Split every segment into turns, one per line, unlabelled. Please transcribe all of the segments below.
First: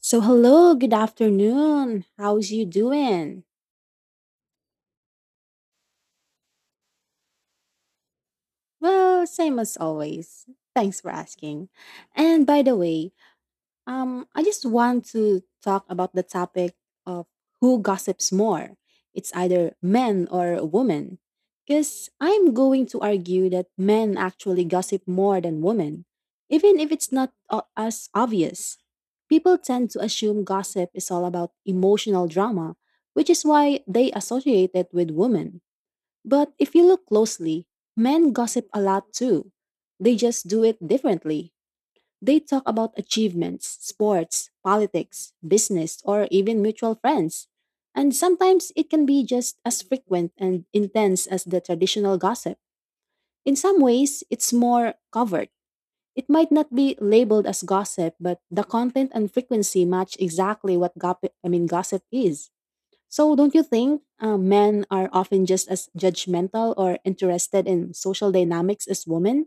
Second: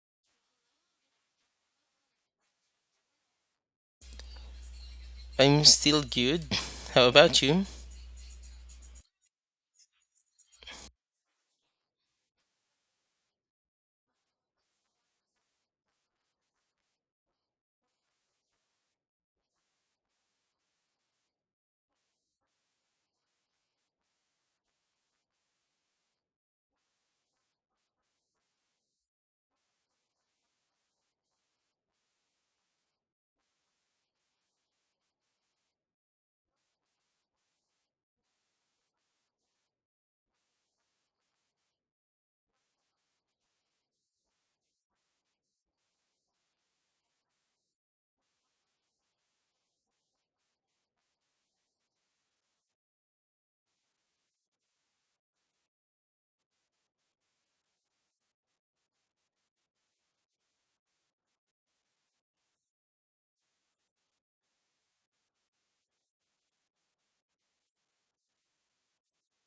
So, hello, good afternoon. How's you doing?
I'm still good. How about you?
Well, same as always. Thanks for asking. And by the way, I just want to talk about the topic of who gossips more. It's either men or women. Because I'm going to argue that men actually gossip more than women, even if it's not as obvious. People tend to assume gossip is all about emotional drama, which is why they associate it with women. But if you look closely, men gossip a lot too. They just do it differently. They talk about achievements, sports, politics, business, or even mutual friends. And sometimes it can be just as frequent and intense as the traditional gossip. In some ways, it's more covered. It might not be labeled as gossip, but the content and frequency match exactly what gossip is. So don't you think men are often just as judgmental or interested in social dynamics as women,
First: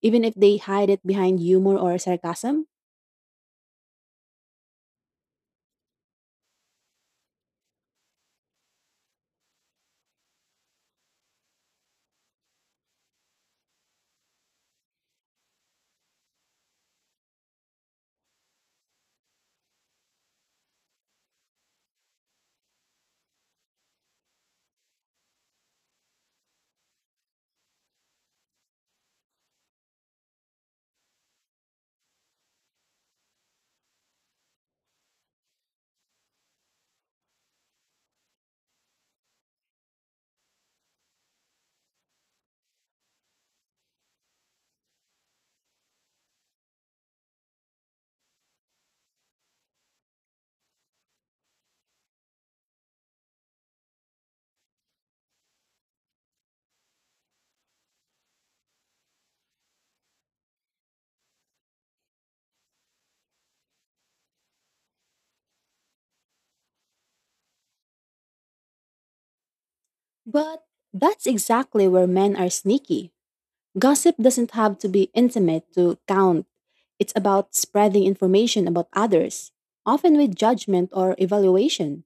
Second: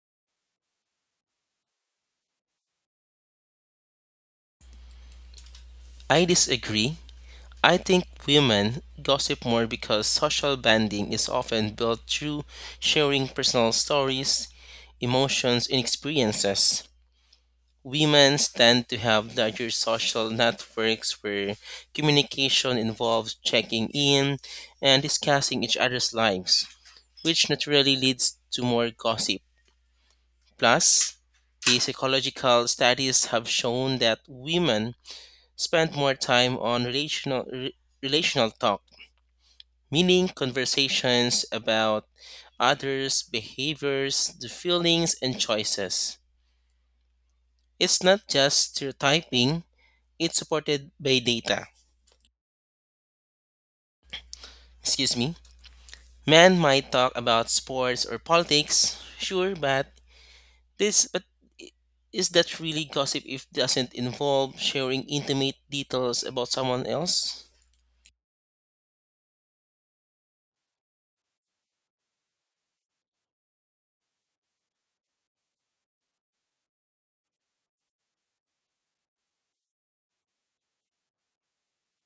even if they hide it behind humor or sarcasm?
I disagree. I think women gossip more because social bonding is often built through sharing personal stories, emotions, and experiences. Women tend to have larger social networks where communication involves checking in and discussing each other's lives, which naturally leads to more gossip. Plus, the psychological studies have shown that women spent more time on relational talk, meaning conversations about others' behaviors, the feelings and choices. It's not just stereotyping, it's supported by data. Excuse me. Men might talk about sports or politics, sure, but this but is that really gossip if it doesn't involve sharing intimate details about someone else?
But that's exactly where men are sneaky. Gossip doesn't have to be intimate to count. It's about spreading information about others, often with judgment or evaluation.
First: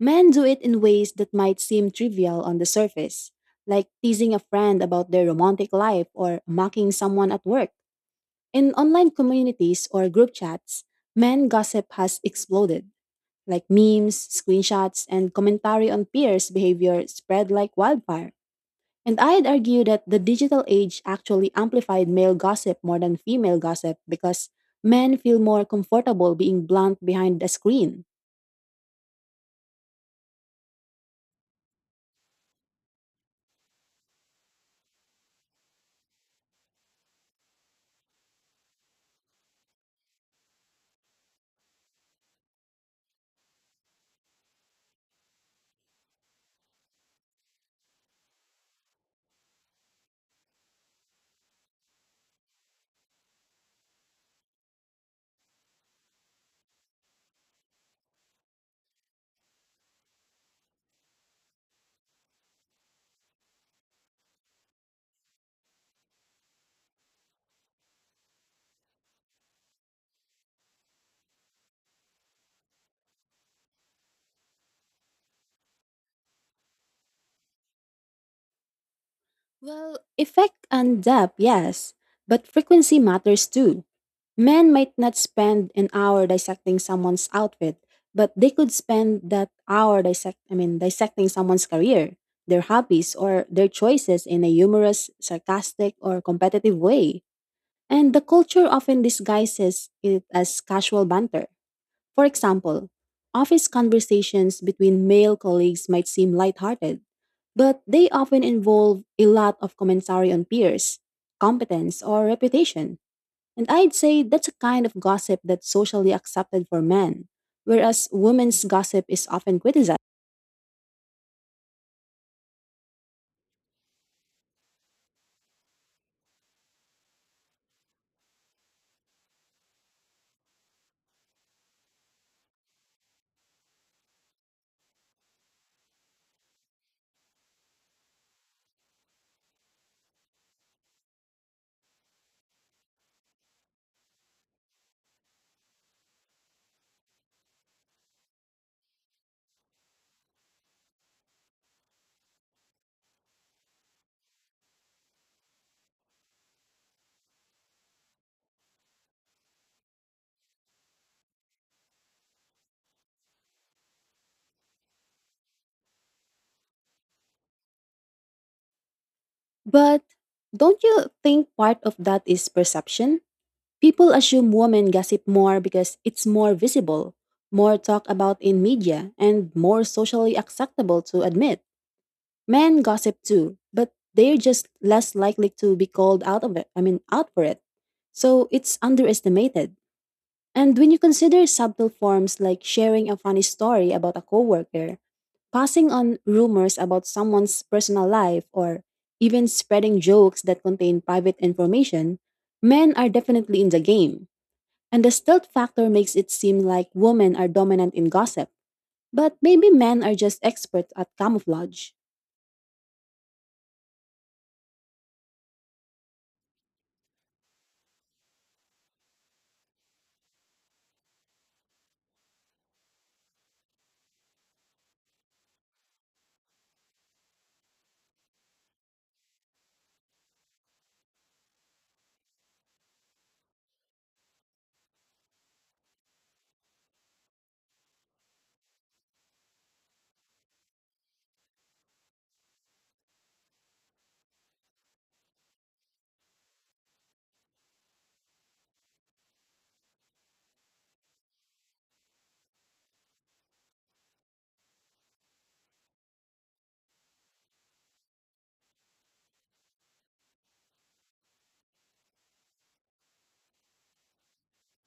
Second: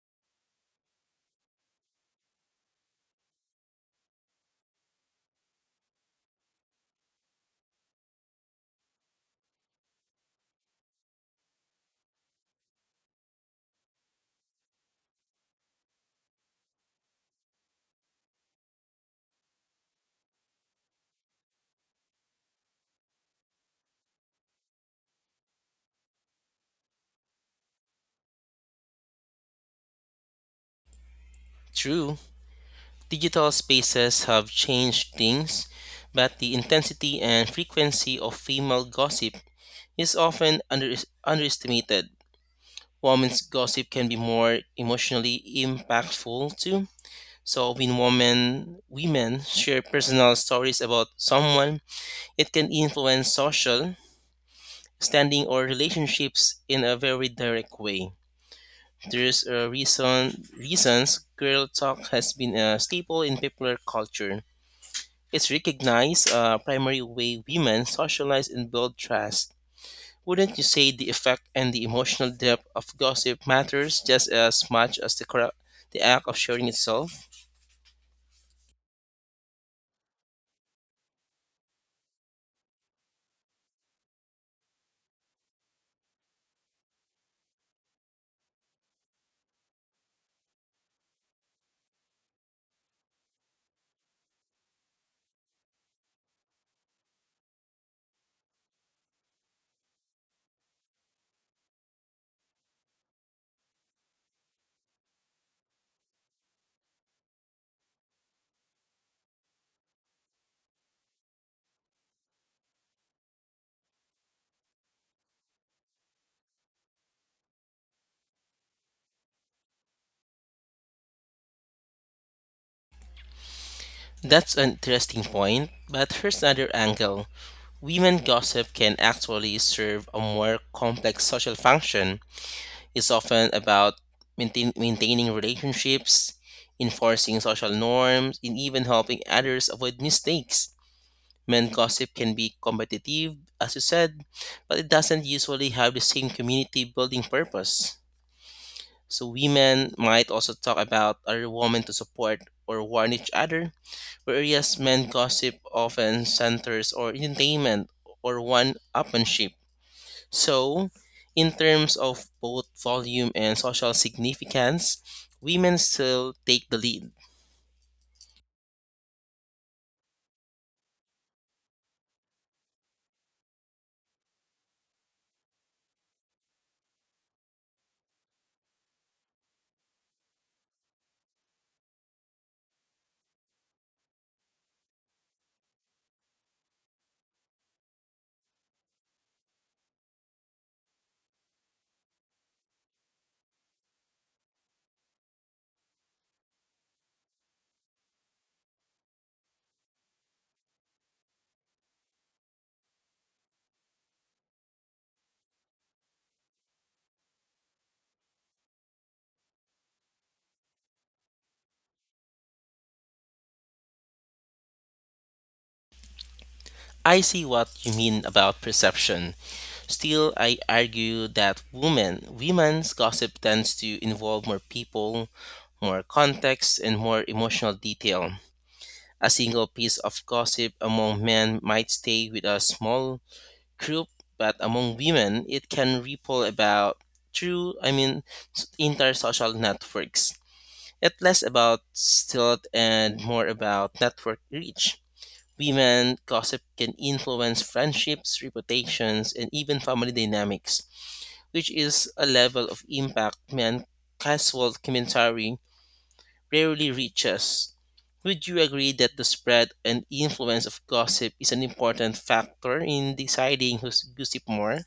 Men do it in ways that might seem trivial on the surface, like teasing a friend about their romantic life or mocking someone at work. In online communities or group chats, men gossip has exploded, like memes, screenshots, and commentary on peers' behavior spread like wildfire. And I'd argue that the digital age actually amplified male gossip more than female gossip because men feel more comfortable being blunt behind a screen.
True. Digital spaces have changed things, but the intensity and frequency of female gossip is often underestimated. Women's gossip can be more emotionally impactful too. So when women share personal stories about someone, it can influence social standing or relationships in a very direct way. There's a reasons girl talk has been a staple in popular culture. It's recognized a primary way women socialize and build trust. Wouldn't you say the effect and the emotional depth of gossip matters just as much as the act of sharing itself?
Well, effect and depth, yes, but frequency matters too. Men might not spend an hour dissecting someone's outfit, but they could spend that hour dissecting someone's career, their hobbies or their choices in a humorous, sarcastic or competitive way. And the culture often disguises it as casual banter. For example, office conversations between male colleagues might seem lighthearted, but they often involve a lot of commentary on peers, competence, or reputation. And I'd say that's a kind of gossip that's socially accepted for men, whereas women's gossip is often criticized.
That's an interesting point, but here's another angle. Women gossip can actually serve a more complex social function. It's often about maintaining relationships, enforcing social norms, and even helping others avoid mistakes. Men gossip can be competitive, as you said, but it doesn't usually have the same community building purpose. So women might also talk about other women to support or warn each other, whereas men gossip often centers on entertainment or one-upmanship. So, in terms of both volume and social significance, women still take the lead.
But don't you think part of that is perception? People assume women gossip more because it's more visible, more talked about in media, and more socially acceptable to admit. Men gossip too, but they're just less likely to be called out of it, I mean, out for it. So it's underestimated. And when you consider subtle forms like sharing a funny story about a coworker, passing on rumors about someone's personal life, or even spreading jokes that contain private information, men are definitely in the game. And the stealth factor makes it seem like women are dominant in gossip, but maybe men are just experts at camouflage.
I see what you mean about perception. Still, I argue that women's gossip tends to involve more people, more context, and more emotional detail. A single piece of gossip among men might stay with a small group, but among women, it can ripple about through, I mean, s- entire social networks. It's less about stealth and more about network reach. Women gossip can influence friendships, reputations, and even family dynamics, which is a level of impact men casual commentary rarely reaches. Would you agree that the spread and influence of gossip is an important factor in deciding who's gossip more?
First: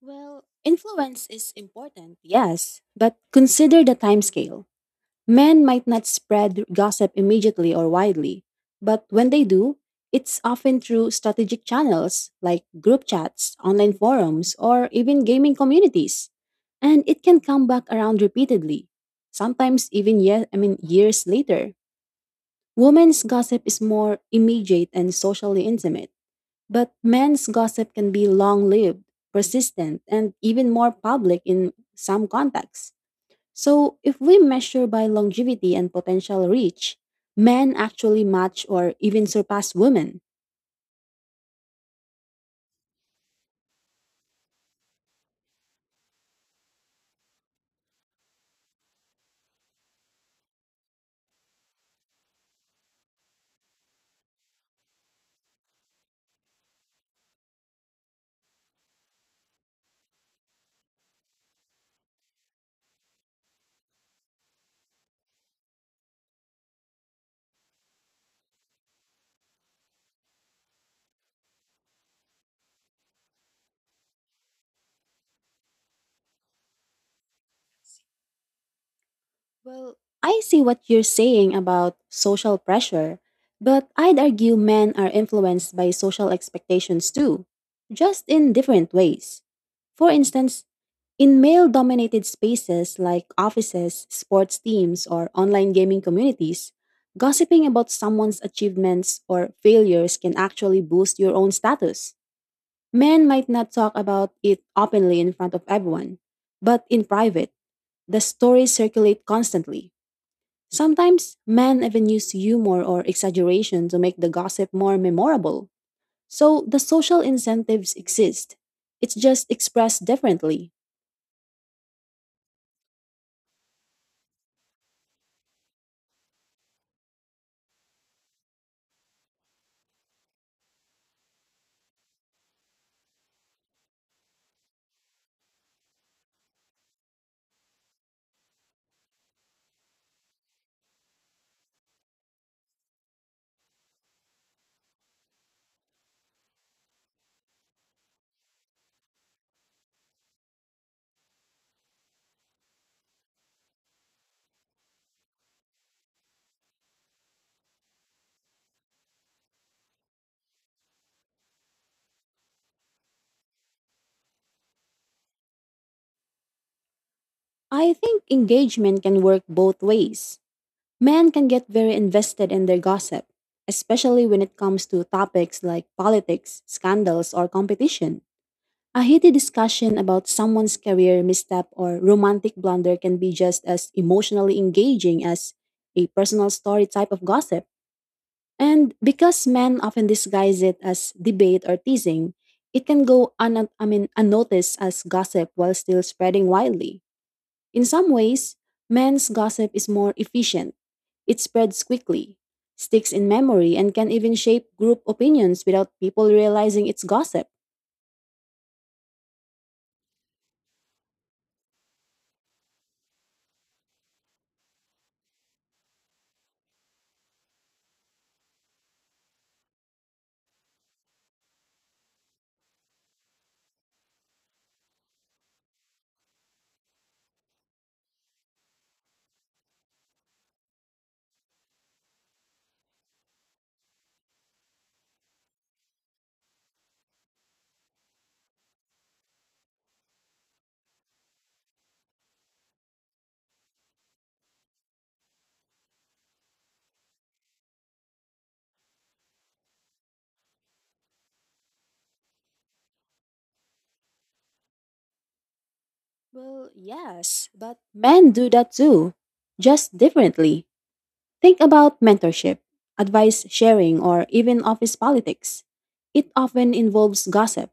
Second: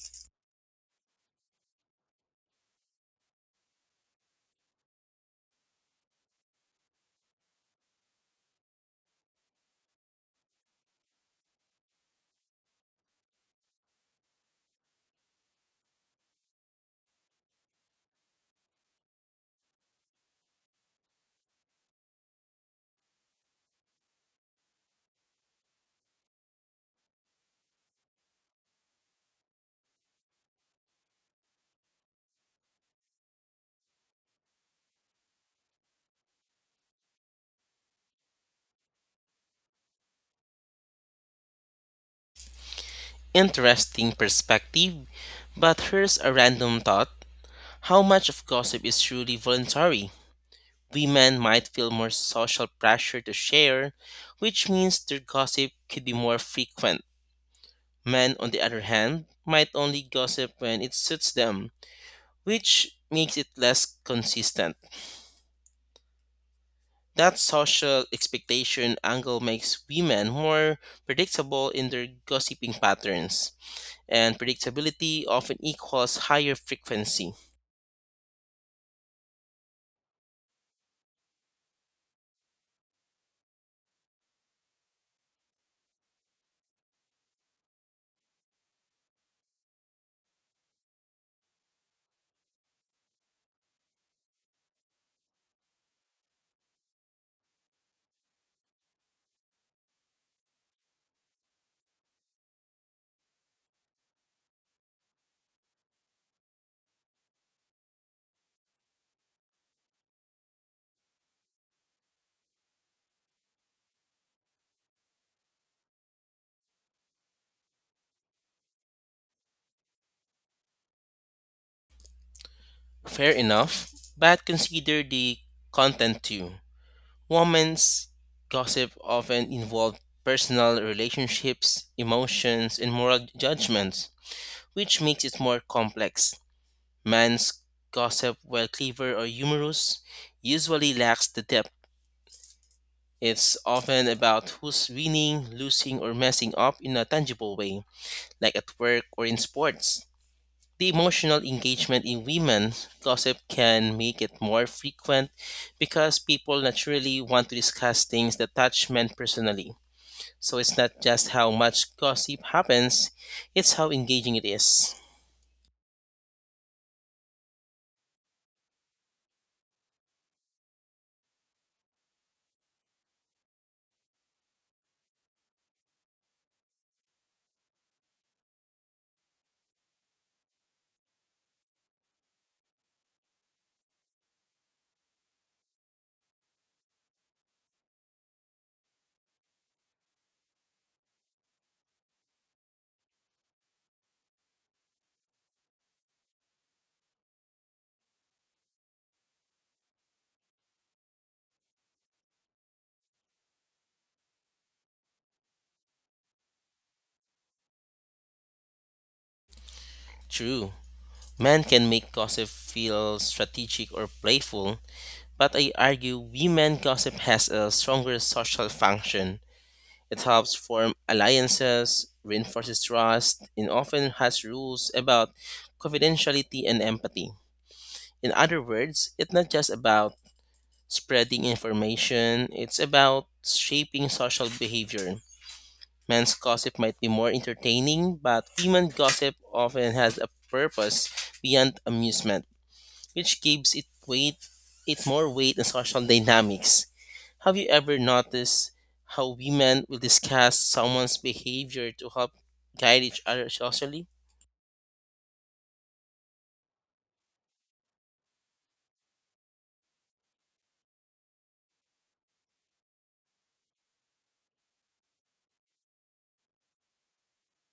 Well, influence is important, yes, but consider the timescale. Men might not spread gossip immediately or widely, but when they do, it's often through strategic channels like group chats, online forums, or even gaming communities. And it can come back around repeatedly, sometimes even years later. Women's gossip is more immediate and socially intimate, but men's gossip can be long lived, persistent, and even more public in some contexts. So, if we measure by longevity and potential reach, men actually match or even surpass women.
Interesting perspective, but here's a random thought. How much of gossip is truly voluntary? Women might feel more social pressure to share, which means their gossip could be more frequent. Men, on the other hand, might only gossip when it suits them, which makes it less consistent. That social expectation angle makes women more predictable in their gossiping patterns, and predictability often equals higher frequency.
Well, I see what you're saying about social pressure, but I'd argue men are influenced by social expectations too, just in different ways. For instance, in male dominated spaces like offices, sports teams, or online gaming communities, gossiping about someone's achievements or failures can actually boost your own status. Men might not talk about it openly in front of everyone, but in private, the stories circulate constantly. Sometimes men even use humor or exaggeration to make the gossip more memorable. So the social incentives exist, it's just expressed differently.
Fair enough, but consider the content too. Women's gossip often involved personal relationships, emotions, and moral judgments, which makes it more complex. Men's gossip, while clever or humorous, usually lacks the depth. It's often about who's winning, losing, or messing up in a tangible way, like at work or in sports. The emotional engagement in women's gossip can make it more frequent because people naturally want to discuss things that touch men personally. So it's not just how much gossip happens, it's how engaging it is.
I think engagement can work both ways. Men can get very invested in their gossip, especially when it comes to topics like politics, scandals, or competition. A heated discussion about someone's career misstep or romantic blunder can be just as emotionally engaging as a personal story type of gossip. And because men often disguise it as debate or teasing, it can go unnoticed as gossip while still spreading widely. In some ways, men's gossip is more efficient. It spreads quickly, sticks in memory, and can even shape group opinions without people realizing it's gossip.
True, men can make gossip feel strategic or playful, but I argue women gossip has a stronger social function. It helps form alliances, reinforces trust, and often has rules about confidentiality and empathy. In other words, it's not just about spreading information, it's about shaping social behavior. Men's gossip might be more entertaining, but women's gossip often has a purpose beyond amusement, which gives it weight it more weight in social dynamics. Have you ever noticed how women will discuss someone's behavior to help guide each other socially?
Well, yes, but men do that too, just differently. Think about mentorship, advice sharing, or even office politics. It often involves gossip.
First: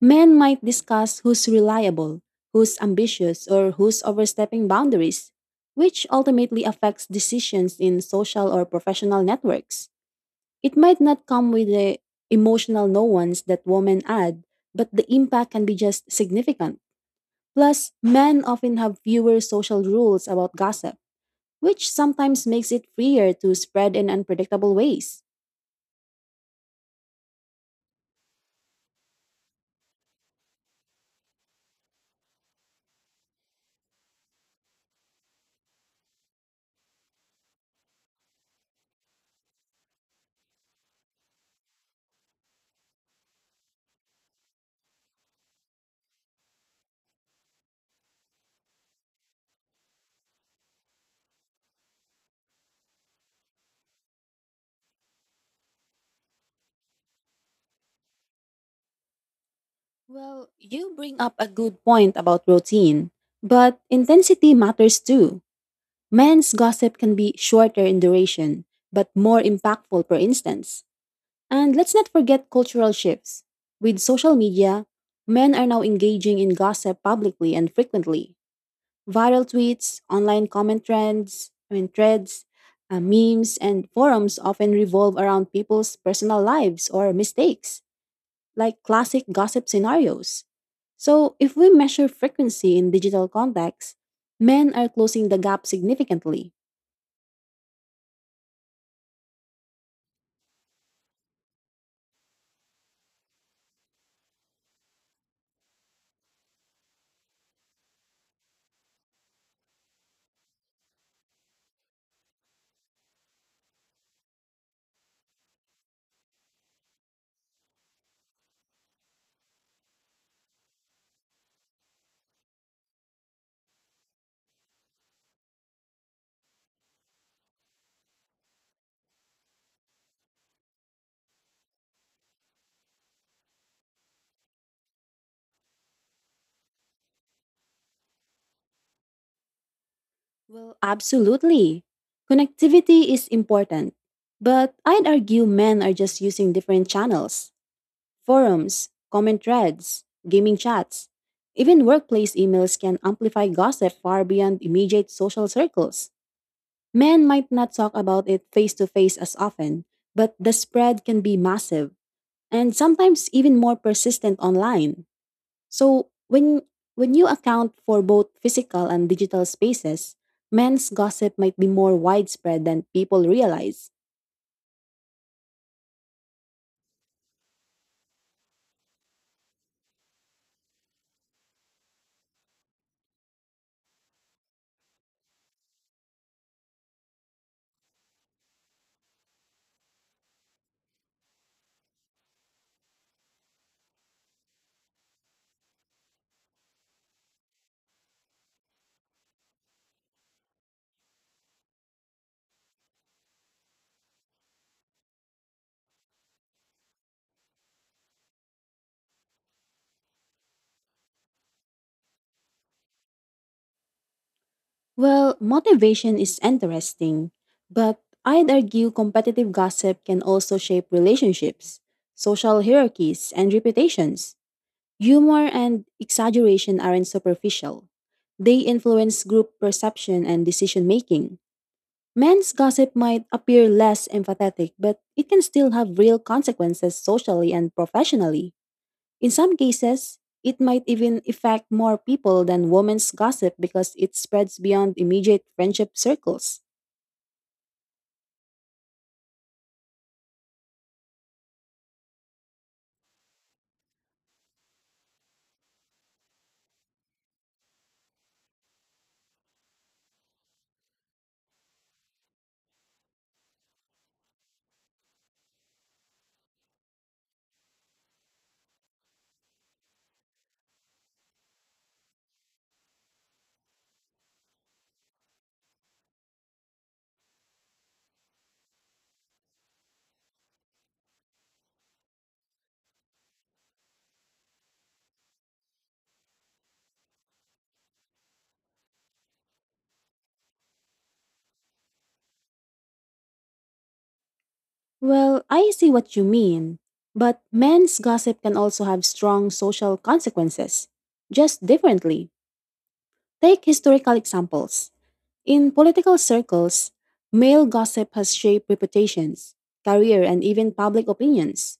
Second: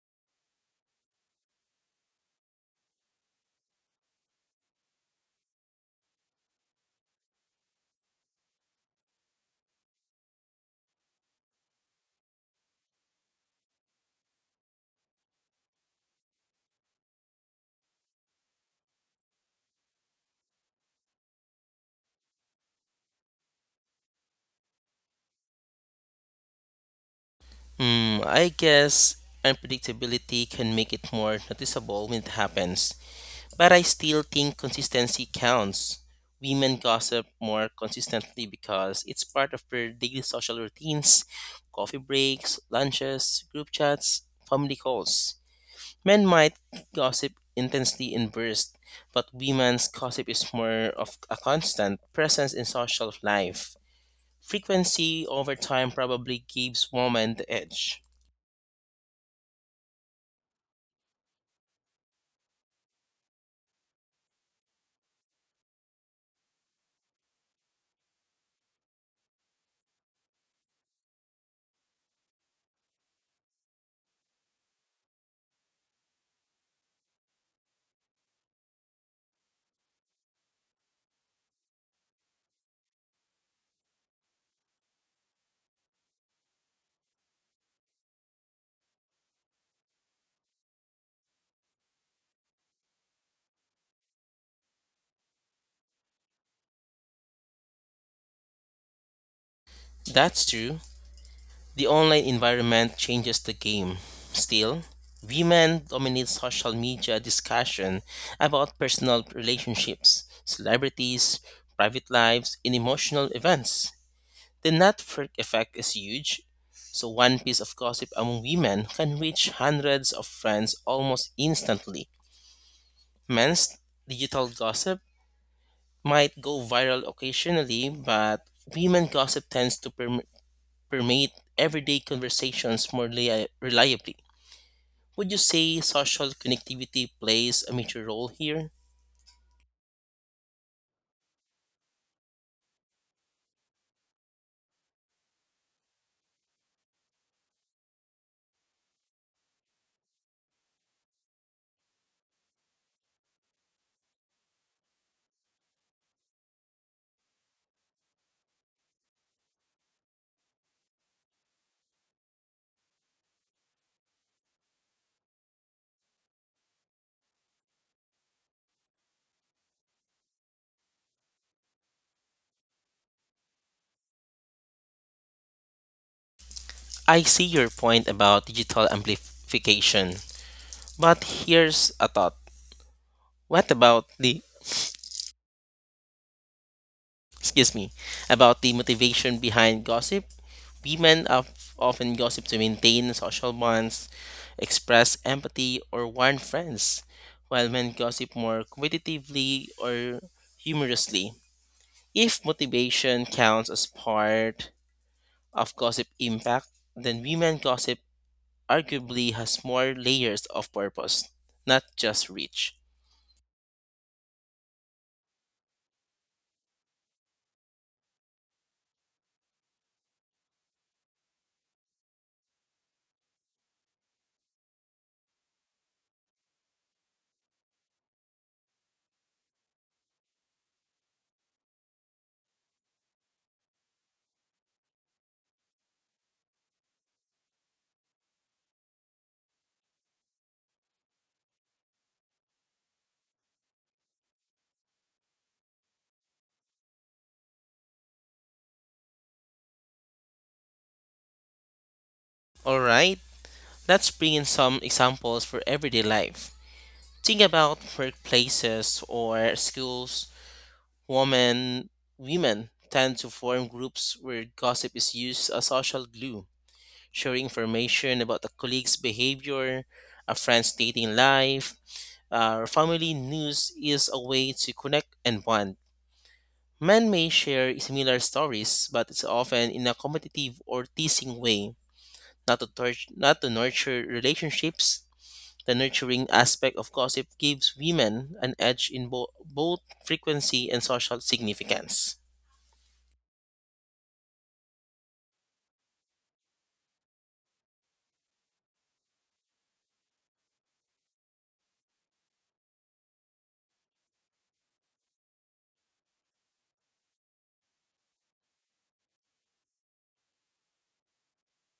Men might discuss who's reliable, who's ambitious, or who's overstepping boundaries, which ultimately affects decisions in social or professional networks. It might not come with the emotional nuance that women add, but the impact can be just significant. Plus, men often have fewer social rules about gossip, which sometimes makes it freer to spread in unpredictable ways.
I guess unpredictability can make it more noticeable when it happens. But I still think consistency counts. Women gossip more consistently because it's part of their daily social routines: coffee breaks, lunches, group chats, family calls. Men might gossip intensely in bursts, but women's gossip is more of a constant presence in social life. Frequency over time probably gives women the edge.
Well, you bring up a good point about routine, but intensity matters too. Men's gossip can be shorter in duration, but more impactful, for instance. And let's not forget cultural shifts. With social media, men are now engaging in gossip publicly and frequently. Viral tweets, online comment trends, I mean, threads, memes, and forums often revolve around people's personal lives or mistakes, like classic gossip scenarios. So, if we measure frequency in digital contexts, men are closing the gap significantly.
That's true. The online environment changes the game. Still, women dominate social media discussion about personal relationships, celebrities, private lives, and emotional events. The network effect is huge, so one piece of gossip among women can reach hundreds of friends almost instantly. Men's digital gossip might go viral occasionally, but women gossip tends to permeate everyday conversations more reliably. Would you say social connectivity plays a major role here?
Well, absolutely. Connectivity is important, but I'd argue men are just using different channels: forums, comment threads, gaming chats. Even workplace emails can amplify gossip far beyond immediate social circles. Men might not talk about it face to face as often, but the spread can be massive and sometimes even more persistent online. So when you account for both physical and digital spaces, men's gossip might be more widespread than people realize.
I see your point about digital amplification, but here's a thought. What about excuse me, about the motivation behind gossip? Women of often gossip to maintain social bonds, express empathy, or warn friends, while men gossip more competitively or humorously. If motivation counts as part of gossip impact, then women gossip arguably has more layers of purpose, not just reach.
Well, motivation is interesting, but I'd argue competitive gossip can also shape relationships, social hierarchies, and reputations. Humor and exaggeration aren't superficial. They influence group perception and decision making. Men's gossip might appear less empathetic, but it can still have real consequences socially and professionally. In some cases, it might even affect more people than women's gossip because it spreads beyond immediate friendship circles.
Alright, let's bring in some examples for everyday life. Think about workplaces or schools. Women, women tend to form groups where gossip is used as social glue, sharing information about a colleague's behavior, a friend's dating life, family news is a way to connect and bond. Men may share similar stories, but it's often in a competitive or teasing way, not to nurture relationships. The nurturing aspect of gossip gives women an edge in both frequency and social significance.
Well, I see what you mean. But men's gossip can also have strong social consequences, just differently. Take historical examples. In political circles, male gossip has shaped reputations, career, and even public opinions.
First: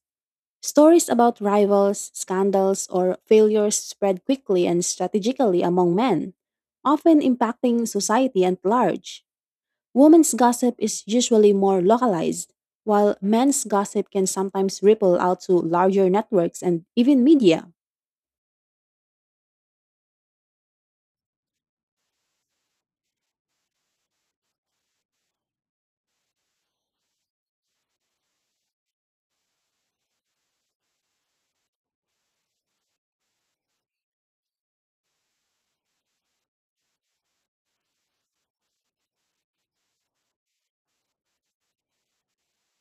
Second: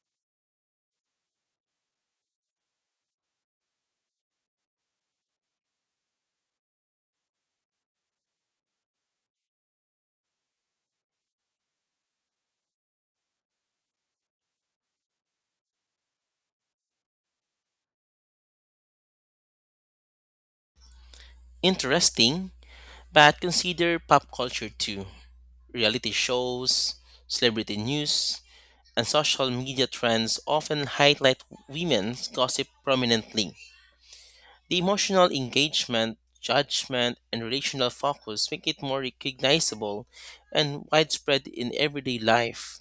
Stories about rivals, scandals, or failures spread quickly and strategically among men, often impacting society at large. Women's gossip is usually more localized, while men's gossip can sometimes ripple out to larger networks and even media.
Interesting, but consider pop culture too. Reality shows, celebrity news, and social media trends often highlight women's gossip prominently. The emotional engagement, judgment, and relational focus make it more recognizable and widespread in everyday life.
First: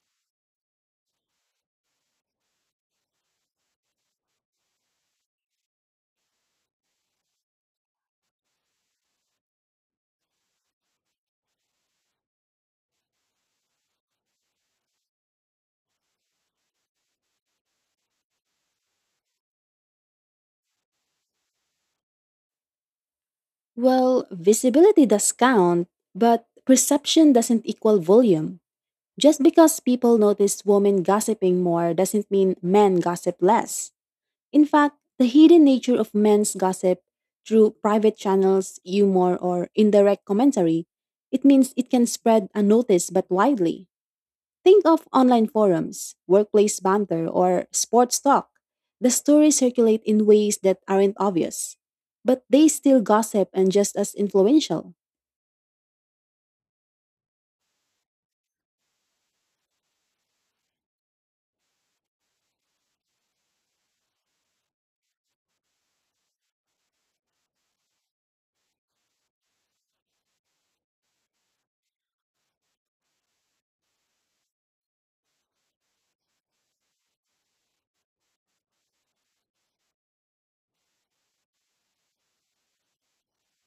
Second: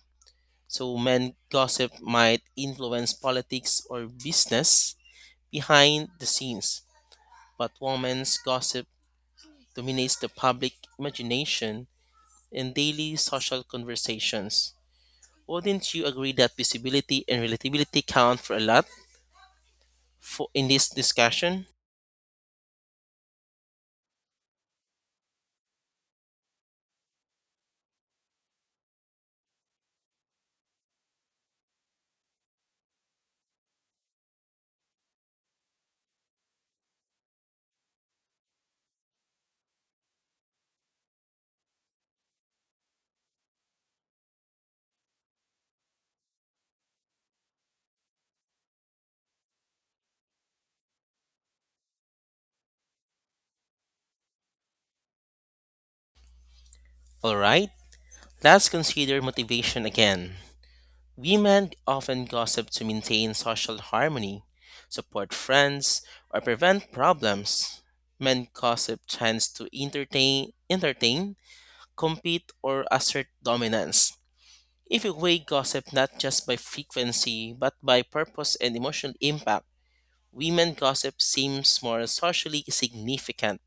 So, men gossip might influence politics or business behind the scenes, but women's gossip dominates the public imagination in daily social conversations. Wouldn't you agree that visibility and relatability count for a lot for in this discussion?
Well, visibility does count, but perception doesn't equal volume. Just because people notice women gossiping more doesn't mean men gossip less. In fact, the hidden nature of men's gossip through private channels, humor, or indirect commentary, it means it can spread unnoticed but widely. Think of online forums, workplace banter, or sports talk. The stories circulate in ways that aren't obvious, but they still gossip and just as influential.
All right, let's consider motivation again. Women often gossip to maintain social harmony, support friends, or prevent problems. Men gossip tends to entertain, compete, or assert dominance. If you weigh gossip not just by frequency but by purpose and emotional impact, women gossip seems more socially significant.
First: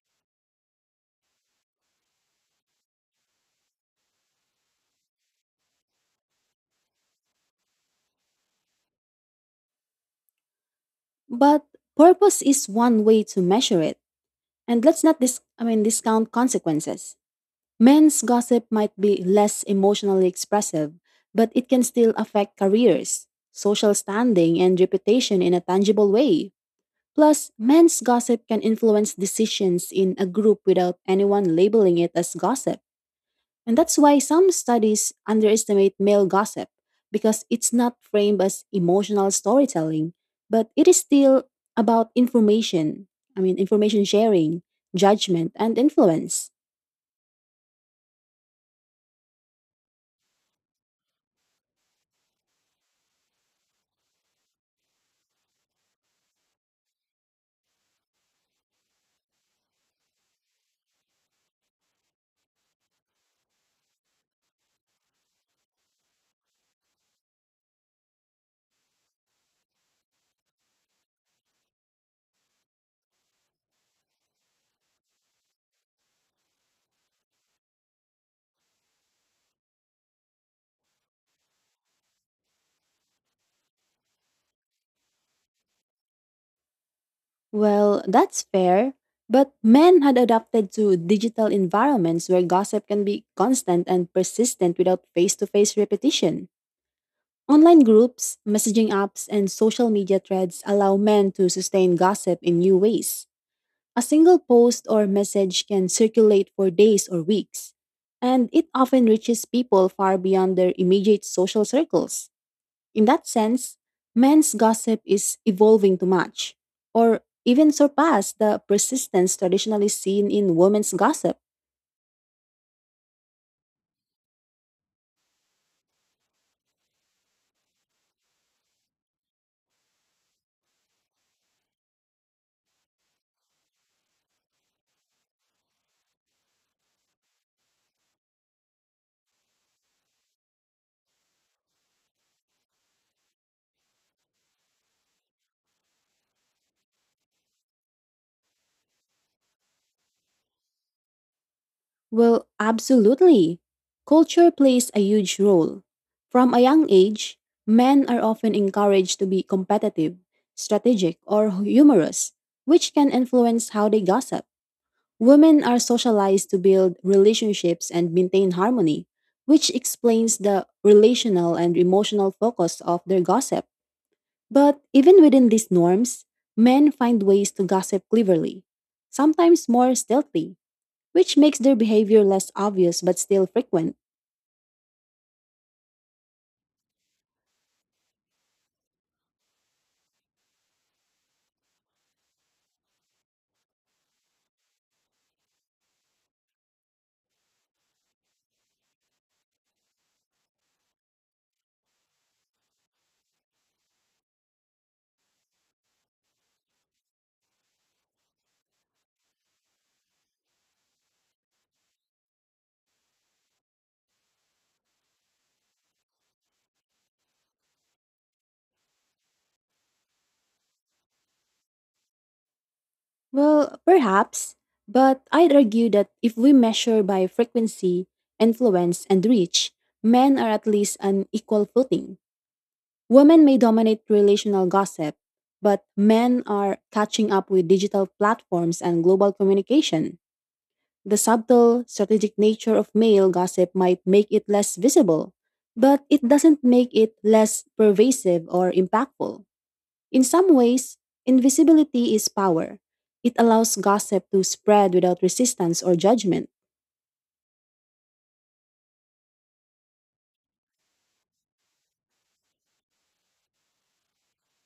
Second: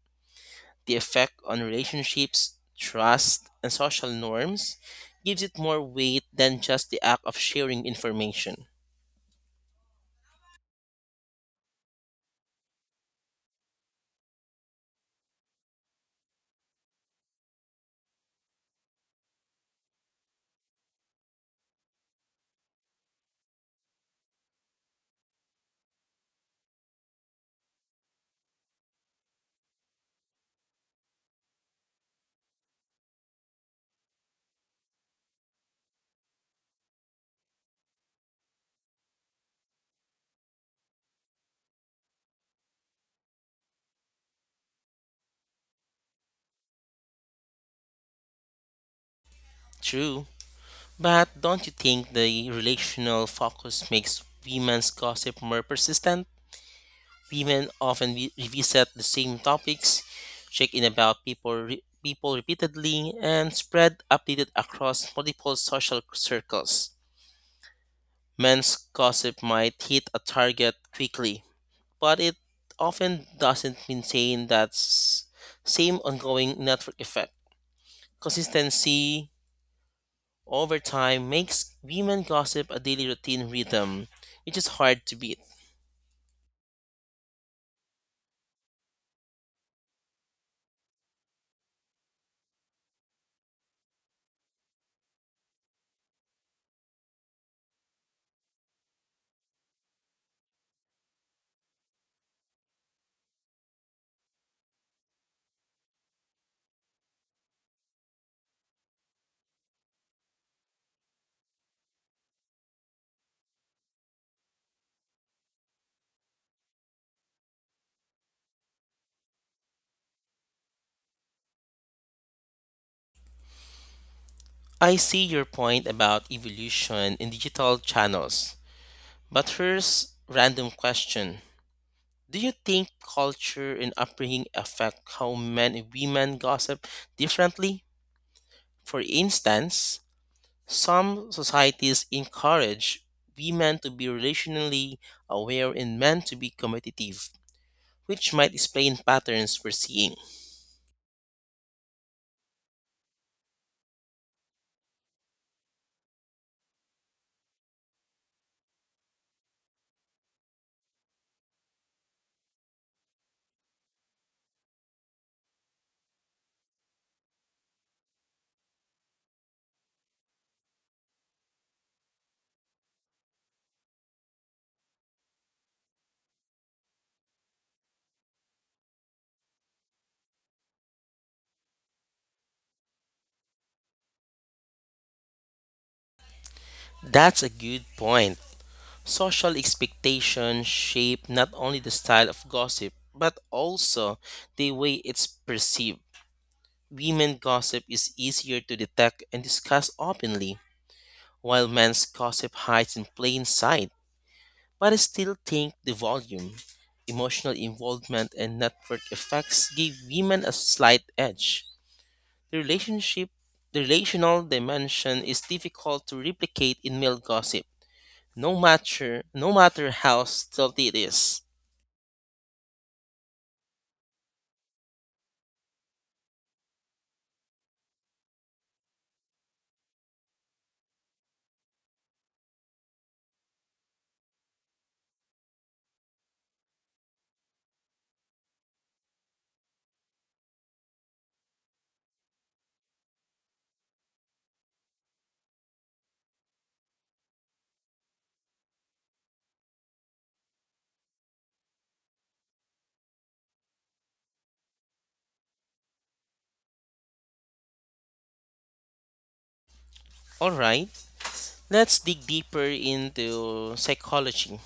The effect on relationships, trust, and social norms gives it more weight than just the act of sharing information.
But purpose is one way to measure it. And let's not discount consequences. Men's gossip might be less emotionally expressive, but it can still affect careers, social standing, and reputation in a tangible way. Plus, men's gossip can influence decisions in a group without anyone labeling it as gossip. And that's why some studies underestimate male gossip because it's not framed as emotional storytelling, but it is still about information sharing, judgment, and influence.
True, but don't you think the relational focus makes women's gossip more persistent? Women often revisit the same topics, check in about people repeatedly, and spread updated across multiple social circles. Men's gossip might hit a target quickly, but it often doesn't maintain that same ongoing network effect. Consistency over time makes women gossip a daily routine rhythm, which is hard to beat.
Well, that's fair, but men had adapted to digital environments where gossip can be constant and persistent without face to face repetition. Online groups, messaging apps, and social media threads allow men to sustain gossip in new ways. A single post or message can circulate for days or weeks, and it often reaches people far beyond their immediate social circles. In that sense, men's gossip is evolving to match, or even surpass the persistence traditionally seen in women's gossip.
I see your point about evolution in digital channels, but here's random question. Do you think culture and upbringing affect how men and women gossip differently? For instance, some societies encourage women to be relationally aware and men to be competitive, which might explain patterns we're seeing.
Well, absolutely. Culture plays a huge role. From a young age, men are often encouraged to be competitive, strategic, or humorous, which can influence how they gossip. Women are socialized to build relationships and maintain harmony, which explains the relational and emotional focus of their gossip. But even within these norms, men find ways to gossip cleverly, sometimes more stealthy, which makes their behavior less obvious but still frequent.
That's a good point. Social expectations shape not only the style of gossip, but also the way it's perceived. Women gossip is easier to detect and discuss openly, while men's gossip hides in plain sight. But I still think the volume, emotional involvement, and network effects give women a slight edge. The relationship, the relational dimension is difficult to replicate in male gossip, no matter how stealthy it is.
Well, perhaps, but I'd argue that if we measure by frequency, influence, and reach, men are at least on equal footing. Women may dominate relational gossip, but men are catching up with digital platforms and global communication. The subtle, strategic nature of male gossip might make it less visible, but it doesn't make it less pervasive or impactful. In some ways, invisibility is power. It allows gossip to spread without resistance or judgment.
All right, let's dig deeper into psychology.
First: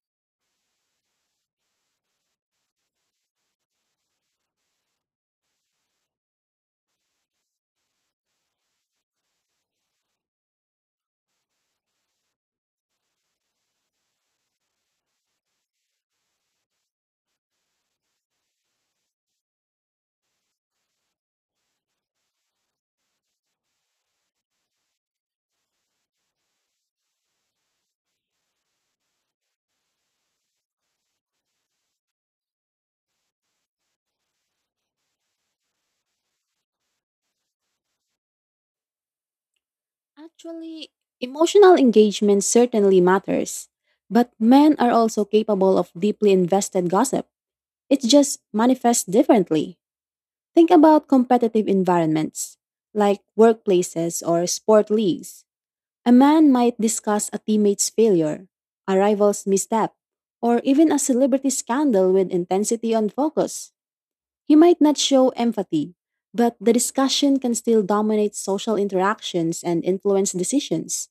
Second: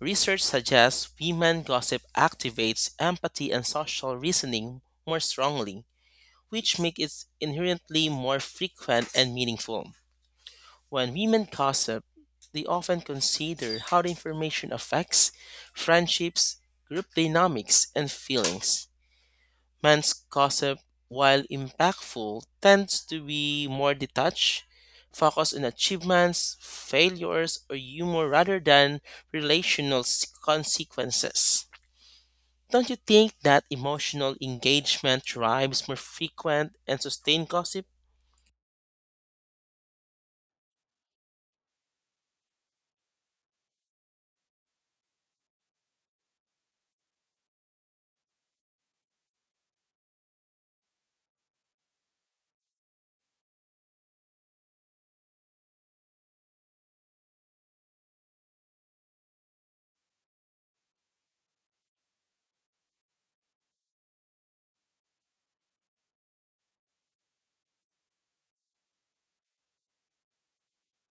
Research suggests women gossip activates empathy and social reasoning more strongly, which makes it inherently more frequent and meaningful. When women gossip, they often consider how the information affects friendships, group dynamics, and feelings. Men's gossip, while impactful, tends to be more detached, focused on achievements, failures, or humor rather than consequences. Don't you think that emotional engagement drives more frequent and sustained gossip?
Actually, emotional engagement certainly matters, but men are also capable of deeply invested gossip. It just manifests differently. Think about competitive environments, like workplaces or sport leagues. A man might discuss a teammate's failure, a rival's misstep, or even a celebrity scandal with intensity and focus. He might not show empathy, but the discussion can still dominate social interactions and influence decisions.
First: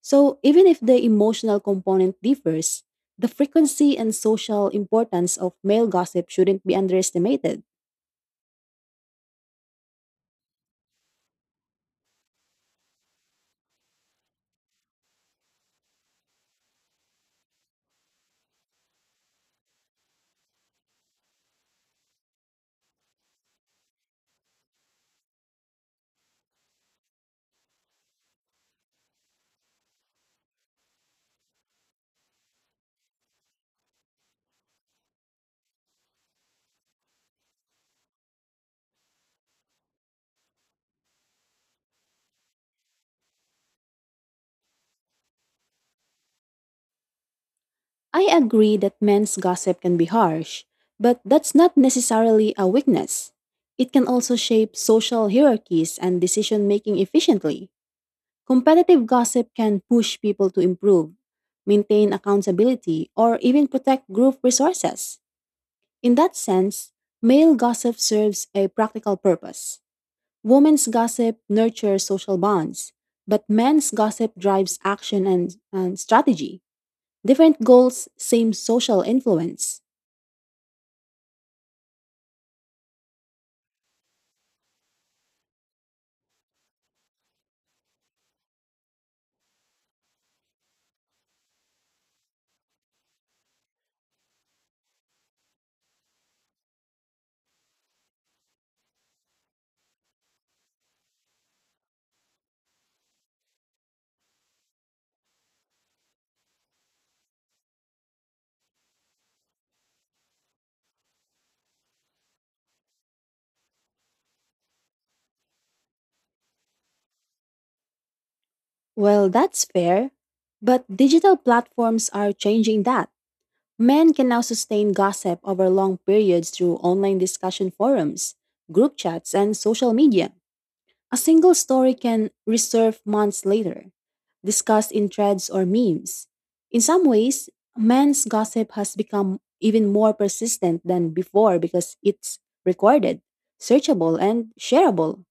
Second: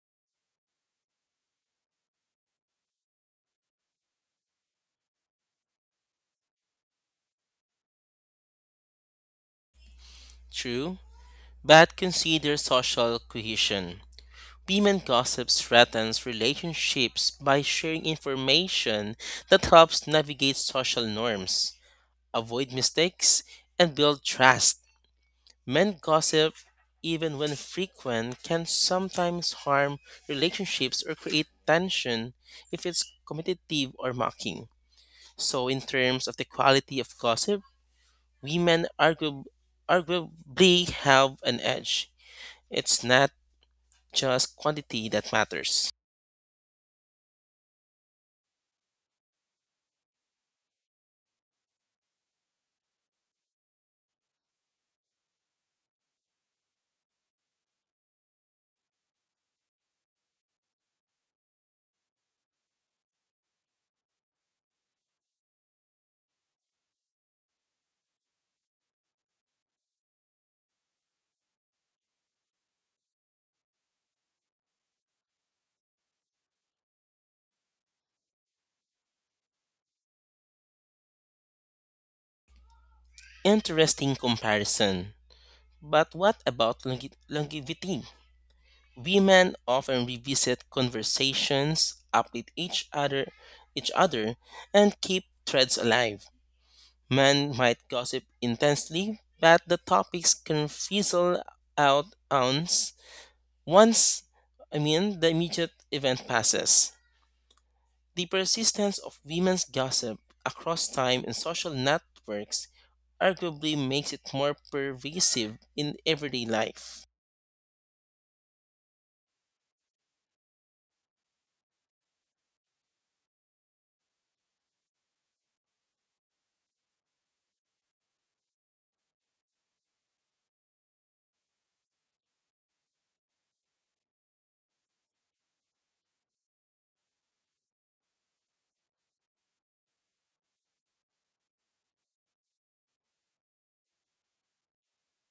So, even if the emotional component differs, the frequency and social importance of male gossip shouldn't be underestimated.
True, but consider social cohesion. Women gossip threatens relationships by sharing information that helps navigate social norms, avoid mistakes, and build trust. Men gossip, even when frequent, can sometimes harm relationships or create tension if it's competitive or mocking. So, in terms of the quality of gossip, women arguably have an edge. It's not just quantity that matters.
I agree that men's gossip can be harsh, but that's not necessarily a weakness. It can also shape social hierarchies and decision making efficiently. Competitive gossip can push people to improve, maintain accountability, or even protect group resources. In that sense, male gossip serves a practical purpose. Women's gossip nurtures social bonds, but men's gossip drives action and strategy. Different goals, same social influence.
Interesting comparison. But what about longevity? Women often revisit conversations, each other, and keep threads alive. Men might gossip intensely, but the topics can fizzle out once the immediate event passes. The persistence of women's gossip across time and social networks arguably makes it more pervasive in everyday life.
Well, that's fair, but digital platforms are changing that. Men can now sustain gossip over long periods through online discussion forums, group chats, and social media. A single story can resurf months later, discussed in threads or memes. In some ways, men's gossip has become even more persistent than before because it's recorded, searchable, and shareable.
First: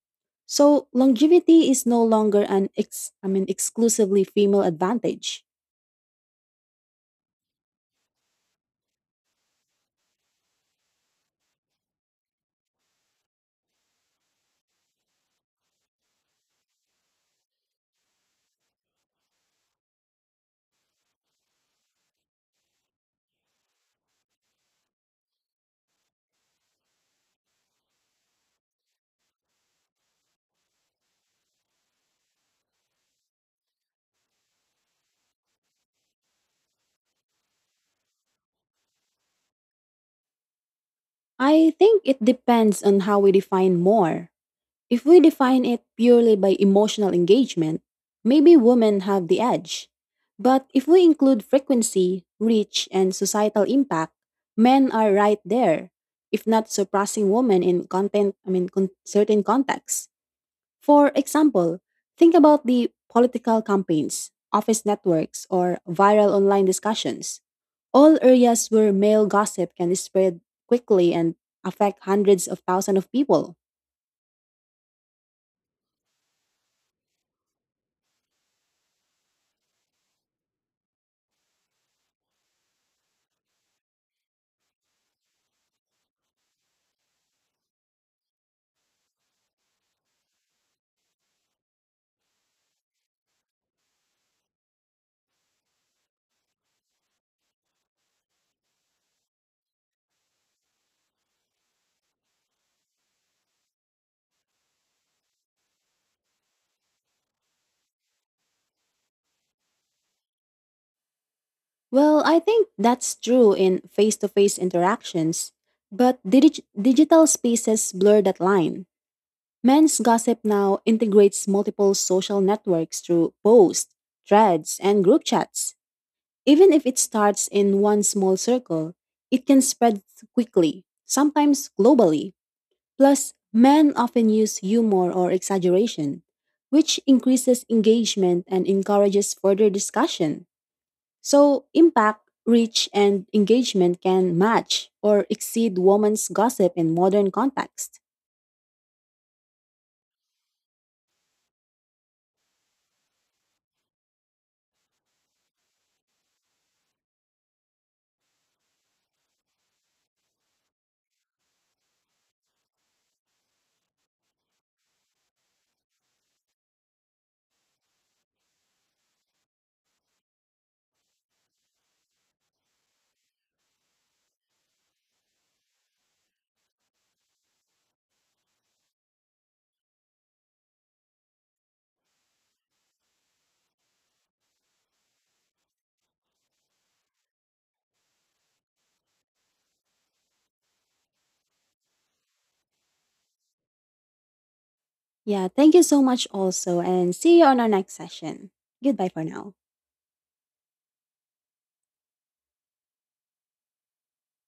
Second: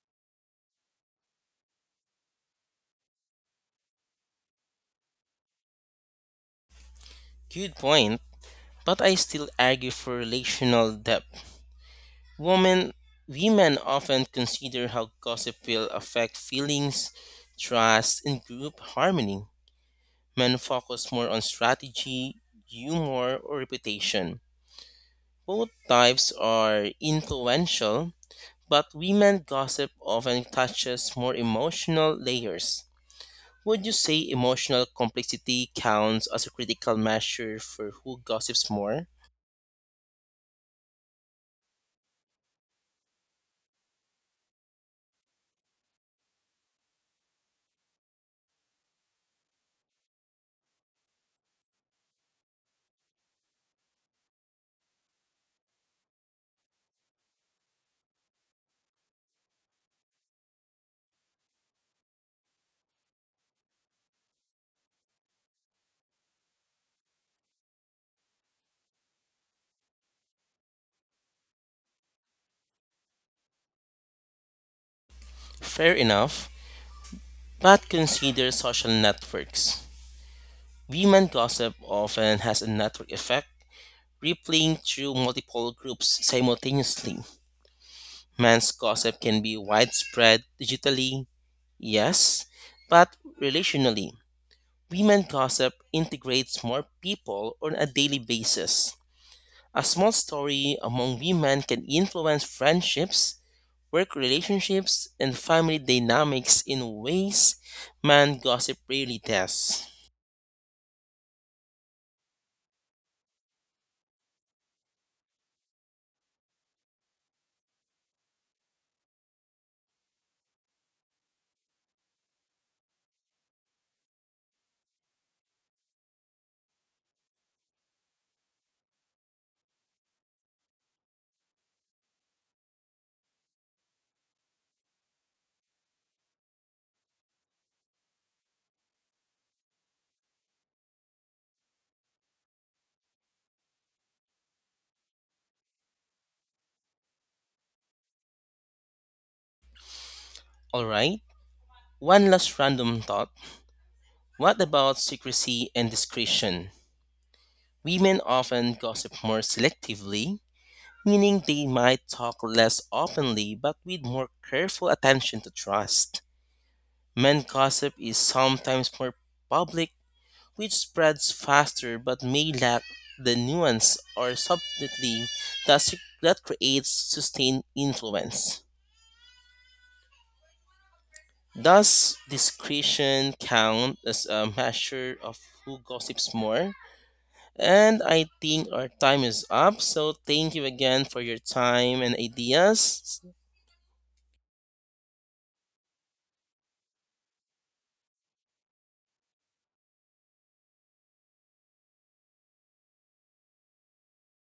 So longevity is no longer an ex- I mean exclusively female advantage.
Good point, but I still argue for relational depth. Women, women often consider how gossip will affect feelings, trust, and group harmony. Men focus more on strategy, humor, or reputation. Both types are influential, but women gossip often touches more emotional layers. Would you say emotional complexity counts as a critical measure for who gossips more?
I think it depends on how we define more. If we define it purely by emotional engagement, maybe women have the edge. But if we include frequency, reach, and societal impact, men are right there, if not surpassing women in content, I mean, con- certain contexts. For example, think about the political campaigns, office networks, or viral online discussions. All areas where male gossip can spread quickly and affect hundreds of thousands of people.
Fair enough, but consider social networks. Women gossip often has a network effect, replaying through multiple groups simultaneously. Men's gossip can be widespread digitally, yes, but relationally. Women gossip integrates more people on a daily basis. A small story among women can influence friendships, work relationships, and family dynamics in ways man gossip rarely does.
Well, I think that's true in face to face interactions, but digital spaces blur that line. Men's gossip now integrates multiple social networks through posts, threads, and group chats. Even if it starts in one small circle, it can spread quickly, sometimes globally. Plus, men often use humor or exaggeration, which increases engagement and encourages further discussion. So, impact, reach, and engagement can match or exceed women's gossip in modern context.
Alright, one last random thought. What about secrecy and discretion? Women often gossip more selectively, meaning they might talk less openly but with more careful attention to trust. Men gossip is sometimes more public, which spreads faster but may lack the nuance or subtlety that creates sustained influence. Does discretion count as a measure of who gossips more? And I think our time is up. So thank you again for your time and ideas.
Yeah, thank you so much also, and see you on our next session. Goodbye for now.